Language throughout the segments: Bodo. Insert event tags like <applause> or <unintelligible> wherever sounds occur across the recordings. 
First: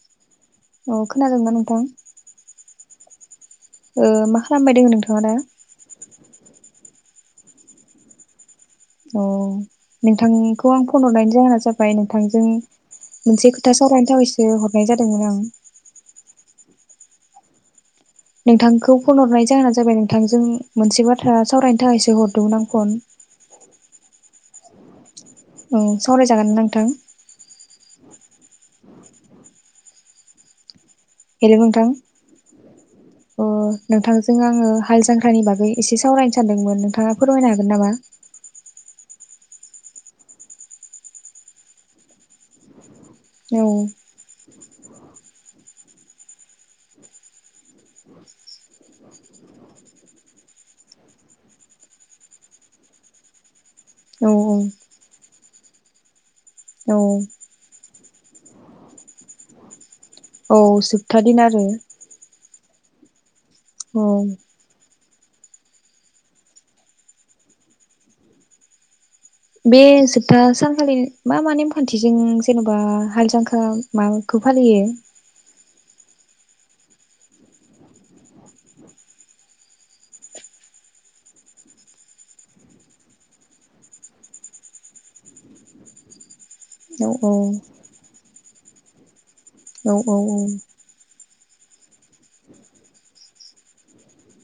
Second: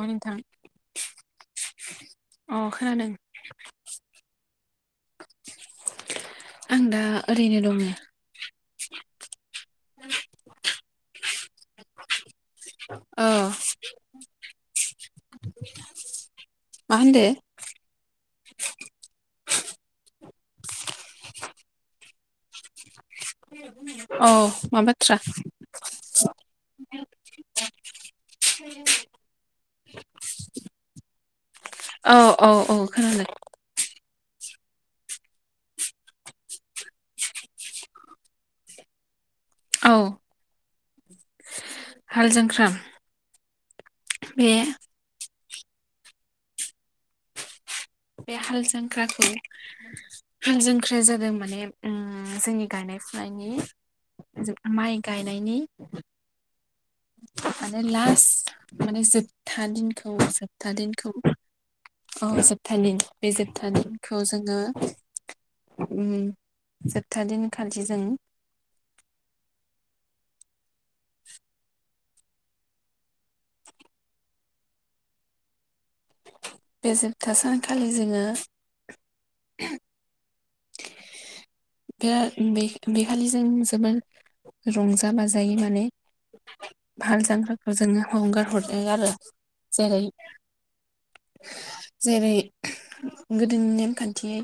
अ नोंथां औ खोनादोंबा नोंथां? अ खोनादों ओ मा खालामबाय दों नोंथाङा दा? आं दा ओरैनो दङ, अ नोंथांनिखौ आं फन हरनायनि जाहोना जाबाय नोंथां, जों औ मोनसे खोथा सावरायनो थाखाय हरनाय जादोंमोन आं, मा होनदो? नोंथांखौ फन हरनाय, जाहोना जाबाय नोंथांजों मोनसे बाथ्रा सावरायनो थाखायसो हरदोंमोन आं फन, औ माबा- औ सावरायजागोन नोंथां, <unintelligible> हेलौ नोंथां औ औ औ खोनादों अ नोंथांजों आङो, हाल जांख्रानि बागै एसे सावरायनो सानदोंमोन नोंथाङा फोरमायनो हागोन नामा? औ हाल जांख्रा, औ बे बे हाल जख्राखौ हाल जांख्राया जादों माने उम जोंनि गायनाय फुनायनि, औ जो माइ गाय मोनायनि औ माने लास माने जोबथा दिन, थौ औ जोब्था दिनखौ जोबथा दिन आरो औ जोब थानि बे जोबथा दिनखौ औ जोङो उम जोबथा दिन खालि जों, बे जोबथा सान फालि मा माने फान खाथिजों जेनबा हाल जांख्रा माखौ फालियो? बे जोबथा सानखालि जोङो, बे बे बि खालि जों जोबोर रंजा बाजायै माने, औ हाल औ जांख्राखौ जोङो हगार हरो आरो। औ जेरै औ औ। जेरै गोदोनि नेमखान्थियै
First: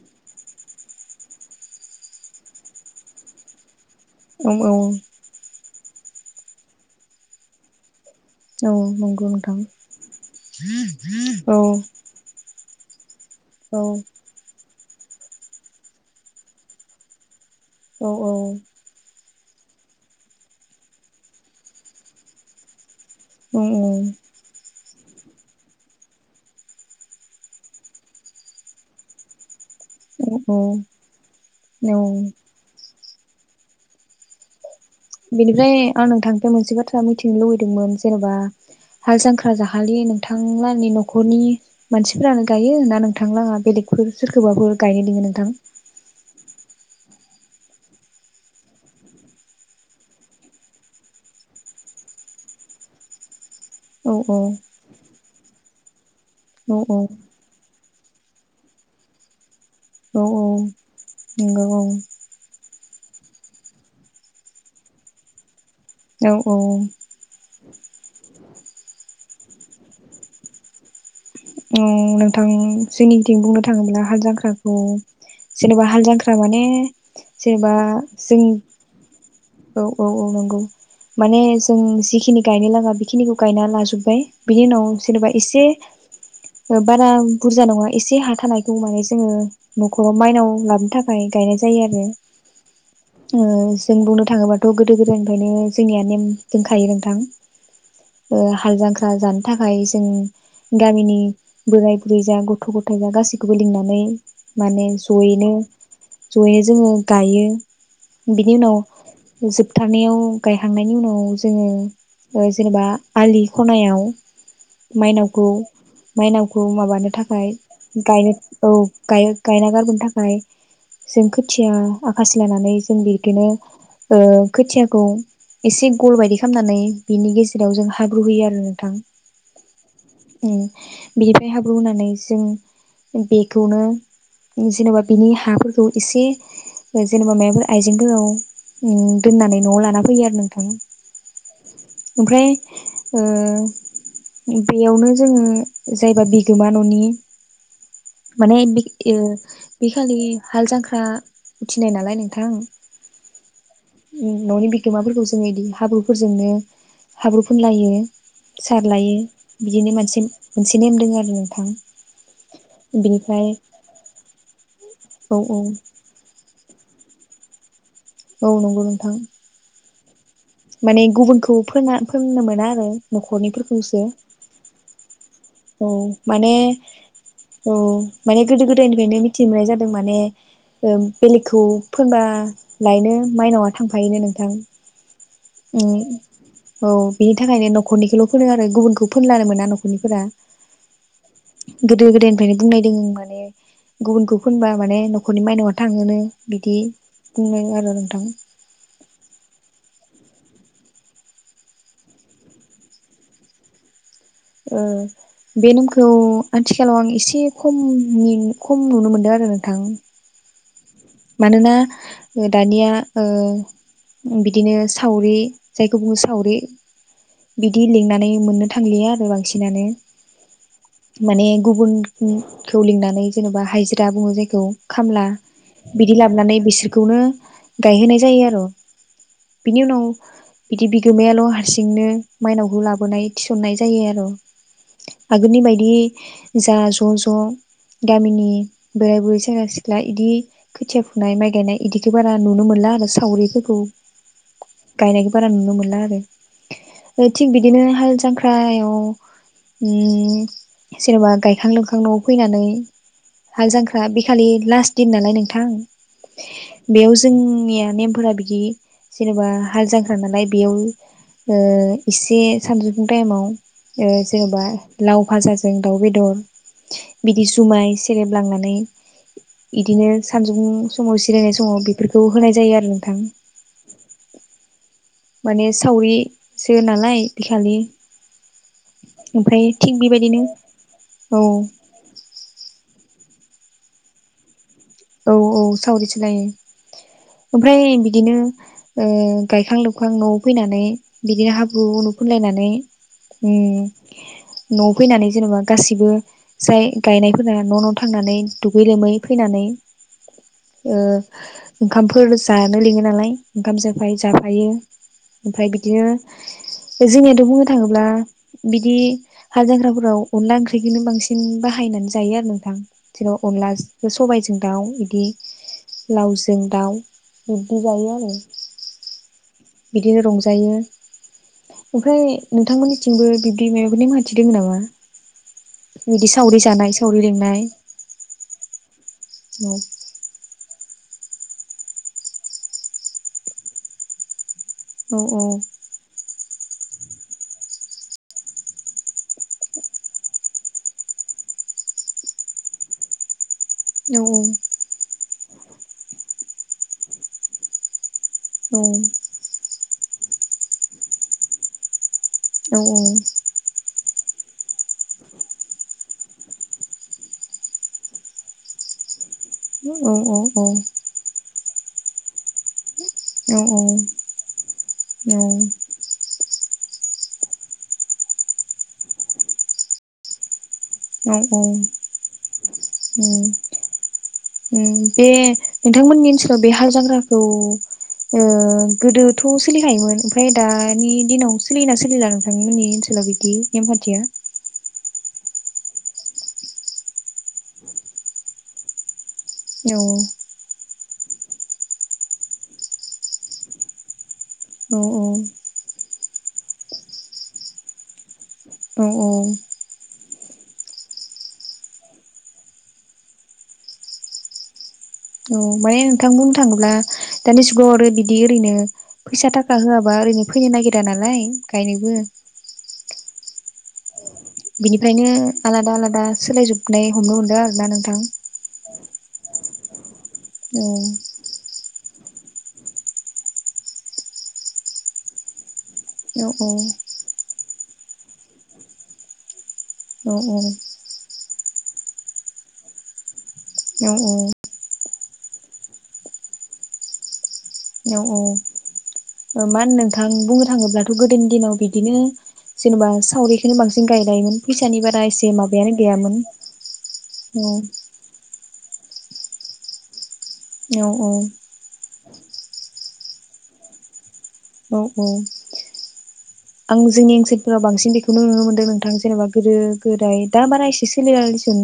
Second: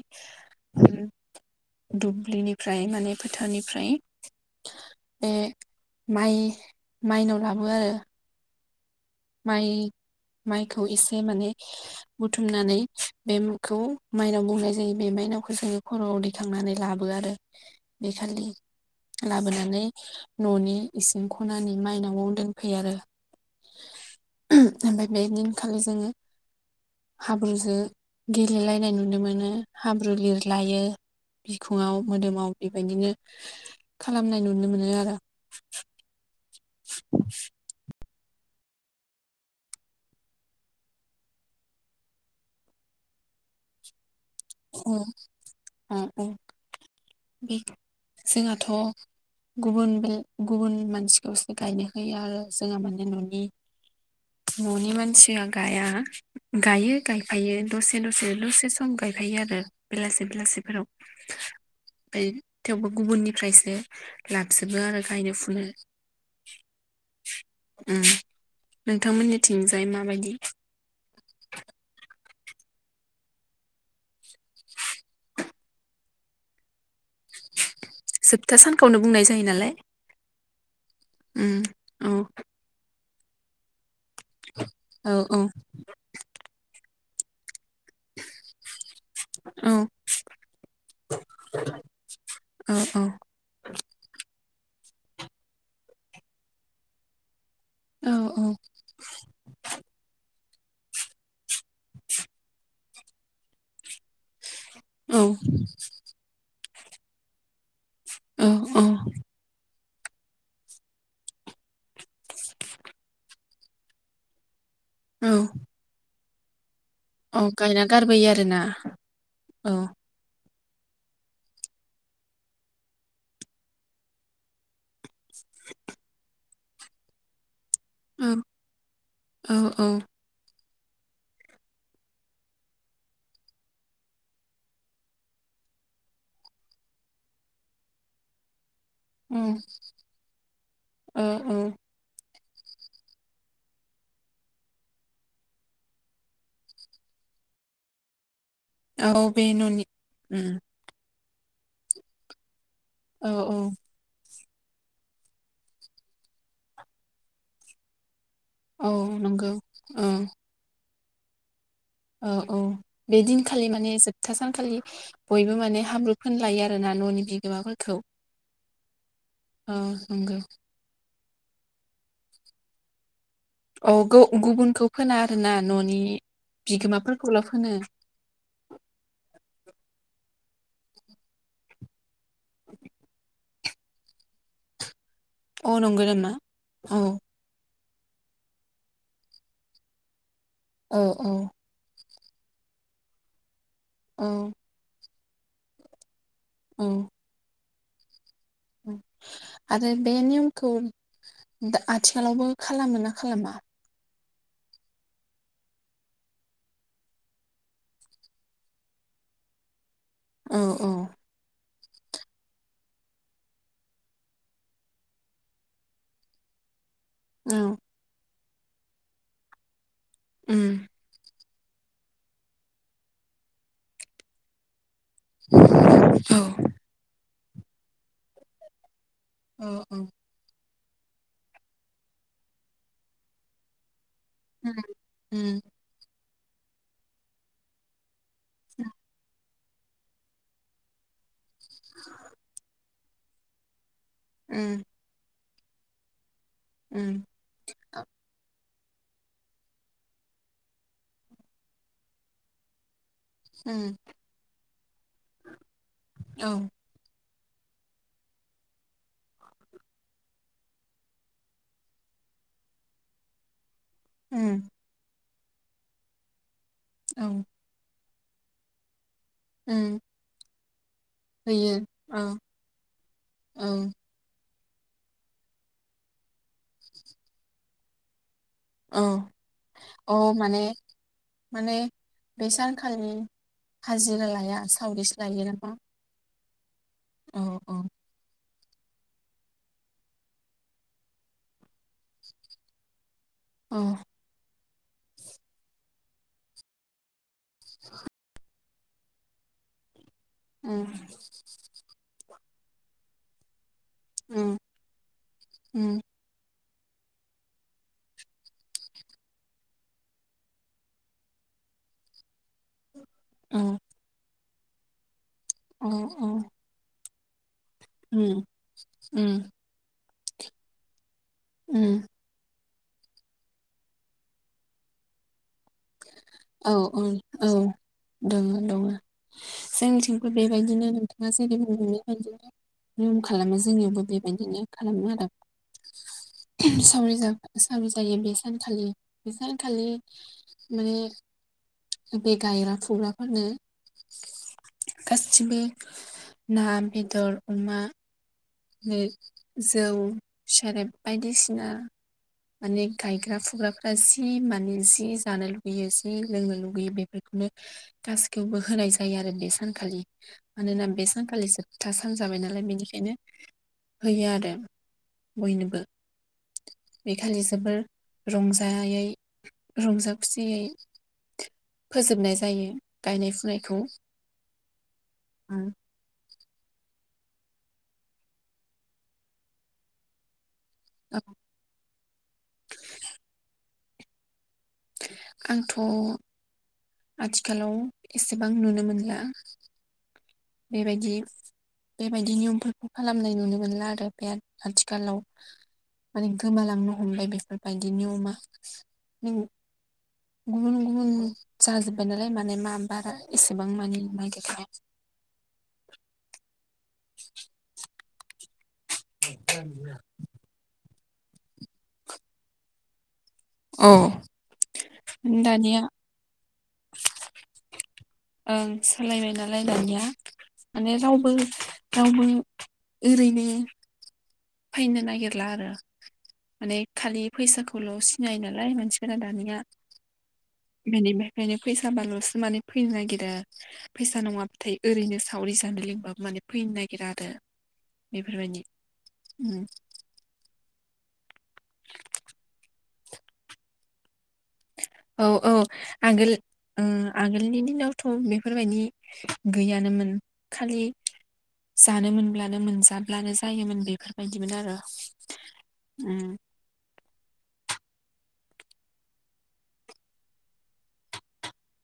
आरो दुब्लिनिफ्राय माने फोथारनिफ्राय औ औ। बे माइ माइनाव लाबो आरो। औ। नंगौ नोंथां माइ माइखौ एसे माने औ बुथुमनानै बेखौ औ माइनाव बुंनाय जायो। बे माइनावखौ जोङो खर'आव दैखांनानै लाबो आरो। बे औ औ। खालि लाबोनानै ननि इसिं खनानि माइनावआव दोनफैयो आरो। औ औ। ओमफ्राय बे दिनखालि जोङो हाब्रुजो गेलेलायनाय नुनो मोनो। हाब्रु लिरलायो औ बिखुङाव मोदोमाव बेबायदिनो खालामनाय नुनो मोनो। आरो बेनिफ्राय आं नोंथांनिफ्राय मोनसे बाथ्रा मिथिनो लुुबैदोंमोन जेनेबा हाल जांख्रा जाखालि नोंथांलानि नखरनि मानसिफोरानो गायो ना नोंथांलाङा बेलेगफोर सोरखौबाफोर अ गायनो लेङो नोंथां। अ अ जोंहाथ गुबुन बे गुबुन मानसिखौसो गायनो होयो आरो जोंहा माने ननि दोङो ननि मानसि मा गाया। नोंथां गायो गायफायो दसे दसे दसे सम गायफायो आरो। औ बेलासे बेलासिफोराव औ नंगौ औ ओमफ्राय थेवबो गुबुननिफ्रायसो लाबजोबो आरो गायनो फुनो। औ औ। उम नोंथांमोननिथिंजाय माबायदि? औ नोंथां जोंनिथिं बुंनो थाङोब्ला हाल जांख्राखौ जेनेबा हाल जांख्रा माने जेनेबा जोबथा सानखौनो बुंनाय जायो नालाय जों औ औ औ नंगौ माने उम जों औ जिखिनि गायनो लागा खिनिखौ गायना लाजुब बाय बिनि उनाव औ जेनेबा औ इसे बारा बुरजा नङा एसे हा थानायखौ माने जोङो औ नखराव माइनाव लाबोनो थाखाय गायनाय जायो आरो औ उम जों बुंनो थाङोबा थ गोदो गोदायनिफायनो जोंनिया नेम दोंखायो नोंथां औ ओ हाल जांख्रा जानो थाखाय जों गामिनि बोराय बुरै जा गथ गथाय जा गासैखौबो लिंनानै माने औ जयैनो जयै जोङो गायो बिनि उनाव औ जोब थारनायाव गायखांनायनि उनाव जोङो ओ जेनेबा आलि खनायाव औ माइनावखौ माइनावखौ माबा नो थाखाय औ गायना गाय गारबोयो आरोना औ गाय गायना औ गारबोनो थाखाय जों खोथिया आखासे लानानै जों बिदिनो ओ खोथियाखौ एसे गल बायदि खामनानै बिनि गेज जेराव जों हाब्रु होयो आरो नोंथां। औ औ उम बिनिफ्राय हाब्रु होनानै जों बेखौनो जेनेबा बिनि हाफोरखौ एसे जेनेबा माइफोर आइजें फोरआव उम दोननानै नआव लाना फैयो आरो नोंथां औ औ ओमफ्राय ओ बेयावनो जोङो जायबा बिगोमा ननि माने बे ओ औ बे न'नि बेखालि उम हाल जांख्रा उथिनाय नालाय नोंथां औ औ ननि बिगोमाफोरखौ जोङो इदि हाब्रुफोरजोंनो हाब्रु फुनलायो। औ सारलायो नंगौ बिदिनो औ मानसि मोनसे नेम दोङो आरो नोंथां औ औ बे बिनिफ्राय दिनखालि माने जोबथा सानखालि औ बयबो औ माने हाब्रु फोनलायो आ होना ननि बिगोमाफोरखौ औ नंगौ नोंथां अ नंगो माने गुबुनखौ फोना फोननो मोना आरो औ नखरनिफोरखौसो गौ गुबुनखौ फोना आरोना औ न'नि माने बिगोमाफोरखौल' फोनो औ माने गोदो गोदायनिफ्रायनो मिथि मोननाय जादों माने ओ बेलेगखौ फोना <inaudible> लायनो माइनावा <inaudible> थांफायोनो नोंथां अ उम नंगौ नामा औ बिनि थाखायनो नख'रनिखौल फोनो आरो गुबुनखौ फोनल्लानो मोना न खरनिफोरा औ औ गोदो गोदायनिफ्रायनो बुंलनायदों माने औ गुबुनखो फुनबा माने नखर'नि माइनाव थाङो नो बिदि औ बुंनाय आर नोंथां आरो बे नियमखौ आथिखालावबो खालामो ना खालामा? ओ बे नेमखौ आथिखालाव आं एसे खमनि खम नुनो मोनदों आरो नोंथां। औ औ मानोना दानिया ओ बिदिनो सावरि जायखौ बुङो सावरि। औ बिदि लिंनानै मोननो थांलिया आरो बांसिनानो। उम माने गुबुन खौ लिंनानै जेनेबा हाइजिरा बुङो जायखौ। खामला बिदि औ लाबोनानै बिसोरखौनो गायहोनाय जायो आर' औ बिनि उम उनाव बिदि बिगोमायाल' हारसिंनो माइनावखौ लाबोनाय थिसननाय जायो आर' आगोलनि उम बायदि जा ज' ज' गामिनि बोराय बुरै सेंग्रा सिख्ला इदि खोथिया फुनाय माइ गयनाय इदिथ बारा नुनो मोनला आरो सावरिफोरखौ उम फोरानोनो मोनला उम आरो थिग बिदिनो हाल जांख्रायाव उ उ जेनेबा गायखां लोंखां नआव फैनानै हाल उम जांख्रा बेखालि लास्ट दिन नालाय नों औ बेव जोंनिया नेम फोरा बिदि जेनेबा हाल जांख्रा नालाय बेयाव ओ एसे सानजौफुं टाइमाव ओ जेनेबा उम लाव फाजा जों दाव बेदर औ बिदि जुमाय से रेब लांनानै उम इदिनो जोंङो समाव सिरायनाय होयो समाव बेफोरखौ औ होनाय जायो आरो नोंथां। औ माने सावरि सो नालाय बिखालि औ ओमफ्राय थिग औ बेबायदिनो माने औ माने बे सानखा खालि हाजिरा लाया सावरिसो औ लायो औ नामा? सावरिसो लायो। औ ओमफ्राय औ बिदिनो ओ गायखां लोबखां न'आव फैनानै बिदिनो हाब बु उनु फुनलायनानै औ उम न'आव फैनानै जेनेबा गासिबो जाय गायनायफोरा न' न' थांनानै दुगै लोमै फैनानै उम ओ ओंखामफोर जानो लिंङो नालाय ओंखाम जोफाय उम जाफायो ओमफ्राय उम बिदिनो जोंनियाथ बुंनो थांङोब्ला बिदि हालजांख्राफोराव अनला ओंख्रिखौनो बांसिन बाहायनानै जायो आरो नोंथां। जेराव औ अनलाज सबायज दाव बिदि औ औ लावजों दाव बिबदि जायो आरो। उम उम बिदिनो रंजायो उम ओमफ्राय नोंथांमोननिथिंबो बिबदि मायावो नेम हान्थि दोंङो नामा? बिदि सावरि औ जानाय औ सावरि औ लिंनाय दंङो दंङो औ जोंनिथिंबो बेबायदिनो नो थांङा जेरै बुंदों बेबायदि नो नियम खालामो जोंनियावबो बेबायदिनो। खालामो औ आरो औ। सावरि सावरि जायो बे सानखालि बे सानखालि माने। बे गायग्रा फुग्राफोरानो। औ गासिबो। ना बेदर अमा। औ बे जौ। सेरेब बायदिसिना। औ माने गायग्रा फुग्राफ्रा जि माने जि जानो लुुगैयो जि लोंनो लुुगैयो बेफोरखौनो गासिखौबो होनाय जायो आरो बे सानखालि औ औ मानोना बे सानखालिसो था सान जाबाय नालाय बेनिखायनो। होयो औ आरो औ बयनोबो औ। बे खालि जोबोर रंजायै रंजा खुसियै। औ औ फोजोबनाय जायो ओम गायनाय फुनायखौ ओम बे नोंथांमोननि ओनसो लाव बे हाल जांग्राखौ ओ गोदोथ सोलिखायोमोन ओमफ्राय दानि दिनाव सोलिना सोलिला नोंथांमोननि ओनसोलाव बिदि। बेम फाथिया। आंथ आथिखालाव एसेबां नुनो मोनला। औ बेबायदि। बेबायदि नियमफोरखौ खालामनाय नुनो मोनला आरो बिराद औ आथिखालाव। औ माने गोमालांनो हमबाय बेफोरबायदि नियमा। औ औ। गुबुन गुबुन जाजोबबाय नालाय माने मा बारा एसेबां मानि नागिरखा <inaudible> औ माने नोंथां बुं थाङोब्ला दानि जुगाव आरो बि दि ओरैनो। फैसा थाखा होआबा ओरैनो फैनो नागिर थाया नालाय ओंखायनोबो। औ। बिनिफ्रायनो आलादा आलादा सोलायजोब नै हमनो मोनदों आरोना। नोंथां ओं सोलायबाय नालाय। दानिया। औ माने रावबो रावबो ओरैनो फैनो नागिरला आरो औ माने औ खालि फैसाखौ ल' सिनायो नालाय मानसिफोरा दानिया औ औ बेनि फैसाबालसो माने फैनो नागिरो फैसा औ नङाबाथाय ओरैनो सावरि जानो लिंबाबो माने फैनो नागिरा आरो औ औ औ बेफोरबायदि ओ उम मा होनो नोंथां बुंनो थाङोब्ला थ' गोदोनि दिनाव बिदिनो जेनबा सावरिखौनो बांसिन गायलायोमोन फैसानि बारा औ एसे औ माबायानो आगोल गैयामोन ओ आगोलनि औ दिनावथ बेफोरबायदि गैयानोमोन। खालि औ जानो मोनब्ला मोनजाब्लानो जायोमोन बेफोर बायदिमोन आरो औ औ आं जोंनि ओन्सोलफोराव बांसिन बेखौनो नुनो मोनदों नोंथां जेनेबा गोदो गोदाय दा बारा एसे सोलिला दिसं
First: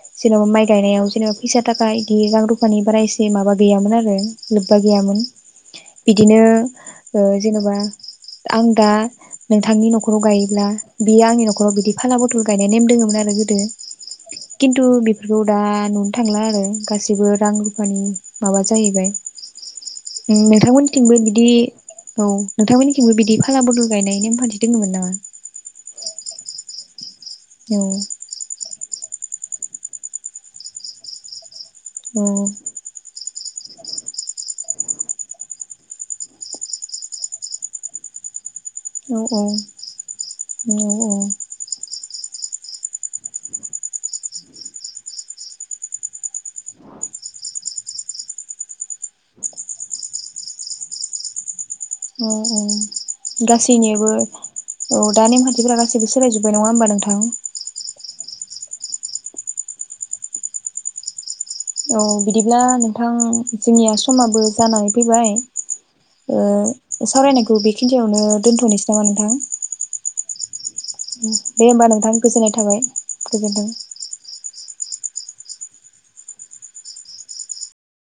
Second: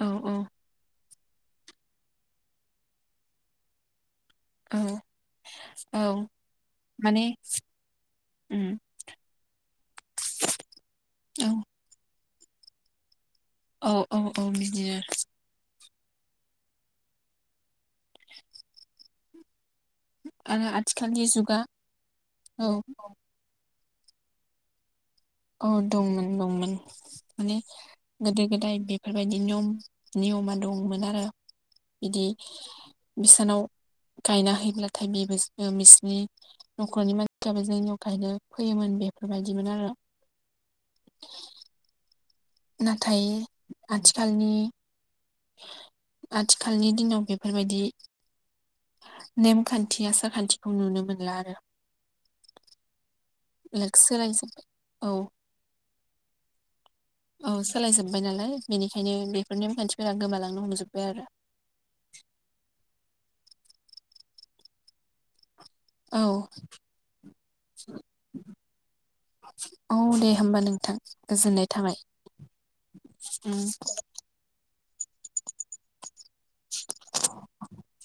औ औ जेनेबा माइ गायनायाव जेनेबा फैसा थाखा इदि रां रुफानि बारा एसे माबा गैयामोन आरो लोब्बा औ गैयामोन औ बिदिनो माने ओ जेनबा उम आं दा नोंथांनि नखराव गायोब्ला बियो आंनि औ नखराव बिदि फा फाला बदल गायनाय नेम दङमोन आरो औ औ औ खिन्थु बिदिनो बेफोरखौ दा नु थांला आरो गासैबो रां रुफानि माबा जाहैबाय आरो नोंथांमोननिथिंबो आथिखालनि बिदि जुगा औ नोंथांमोननिथिंबो बिदि फालाबदल गायनाय नेम खान्थि दङमोन नामा? औ दंमोन दंमोन माने औ गोदो गोदाय बे फोरबायदि नियम नियमा दंमोन आरो औ बिदि बिसानाव गायना हैयोब्लाथाय बेबो बिसनि नखरनि मानसियाबो जोंनियाव गायनो फैयोमोन औ औ बेफोरबायदिमोन आरो <unintelligible> नाथाय आथिखालनि आथिखालनि दिनाव बेफोरबायदि नेमखान्थि आसार खान्थिखौ नुनो मोनला आरो औ औ गासैनिबो सोलायजोब्बाय औ औ दा नेमखान्थिफोरा गासैबो सोलायजोब्बाय नङा होमबा नोंथां जाबाय नालाय बेनिखायनो बेफोरनि मानसिफोरा गोमालांनो हमजोबबाय आरो औ बिदिब्ला नोंथां जोंनिया समाबो जानानै फैबाय औ ओ सावरायनायखौ बेखिनियावनो दोन्थनोसै नामा नोंथां होमब्ला नों दे होमबा नोंथां गोजोननाय थाबाय उम गोजोन्थों। <inaudible>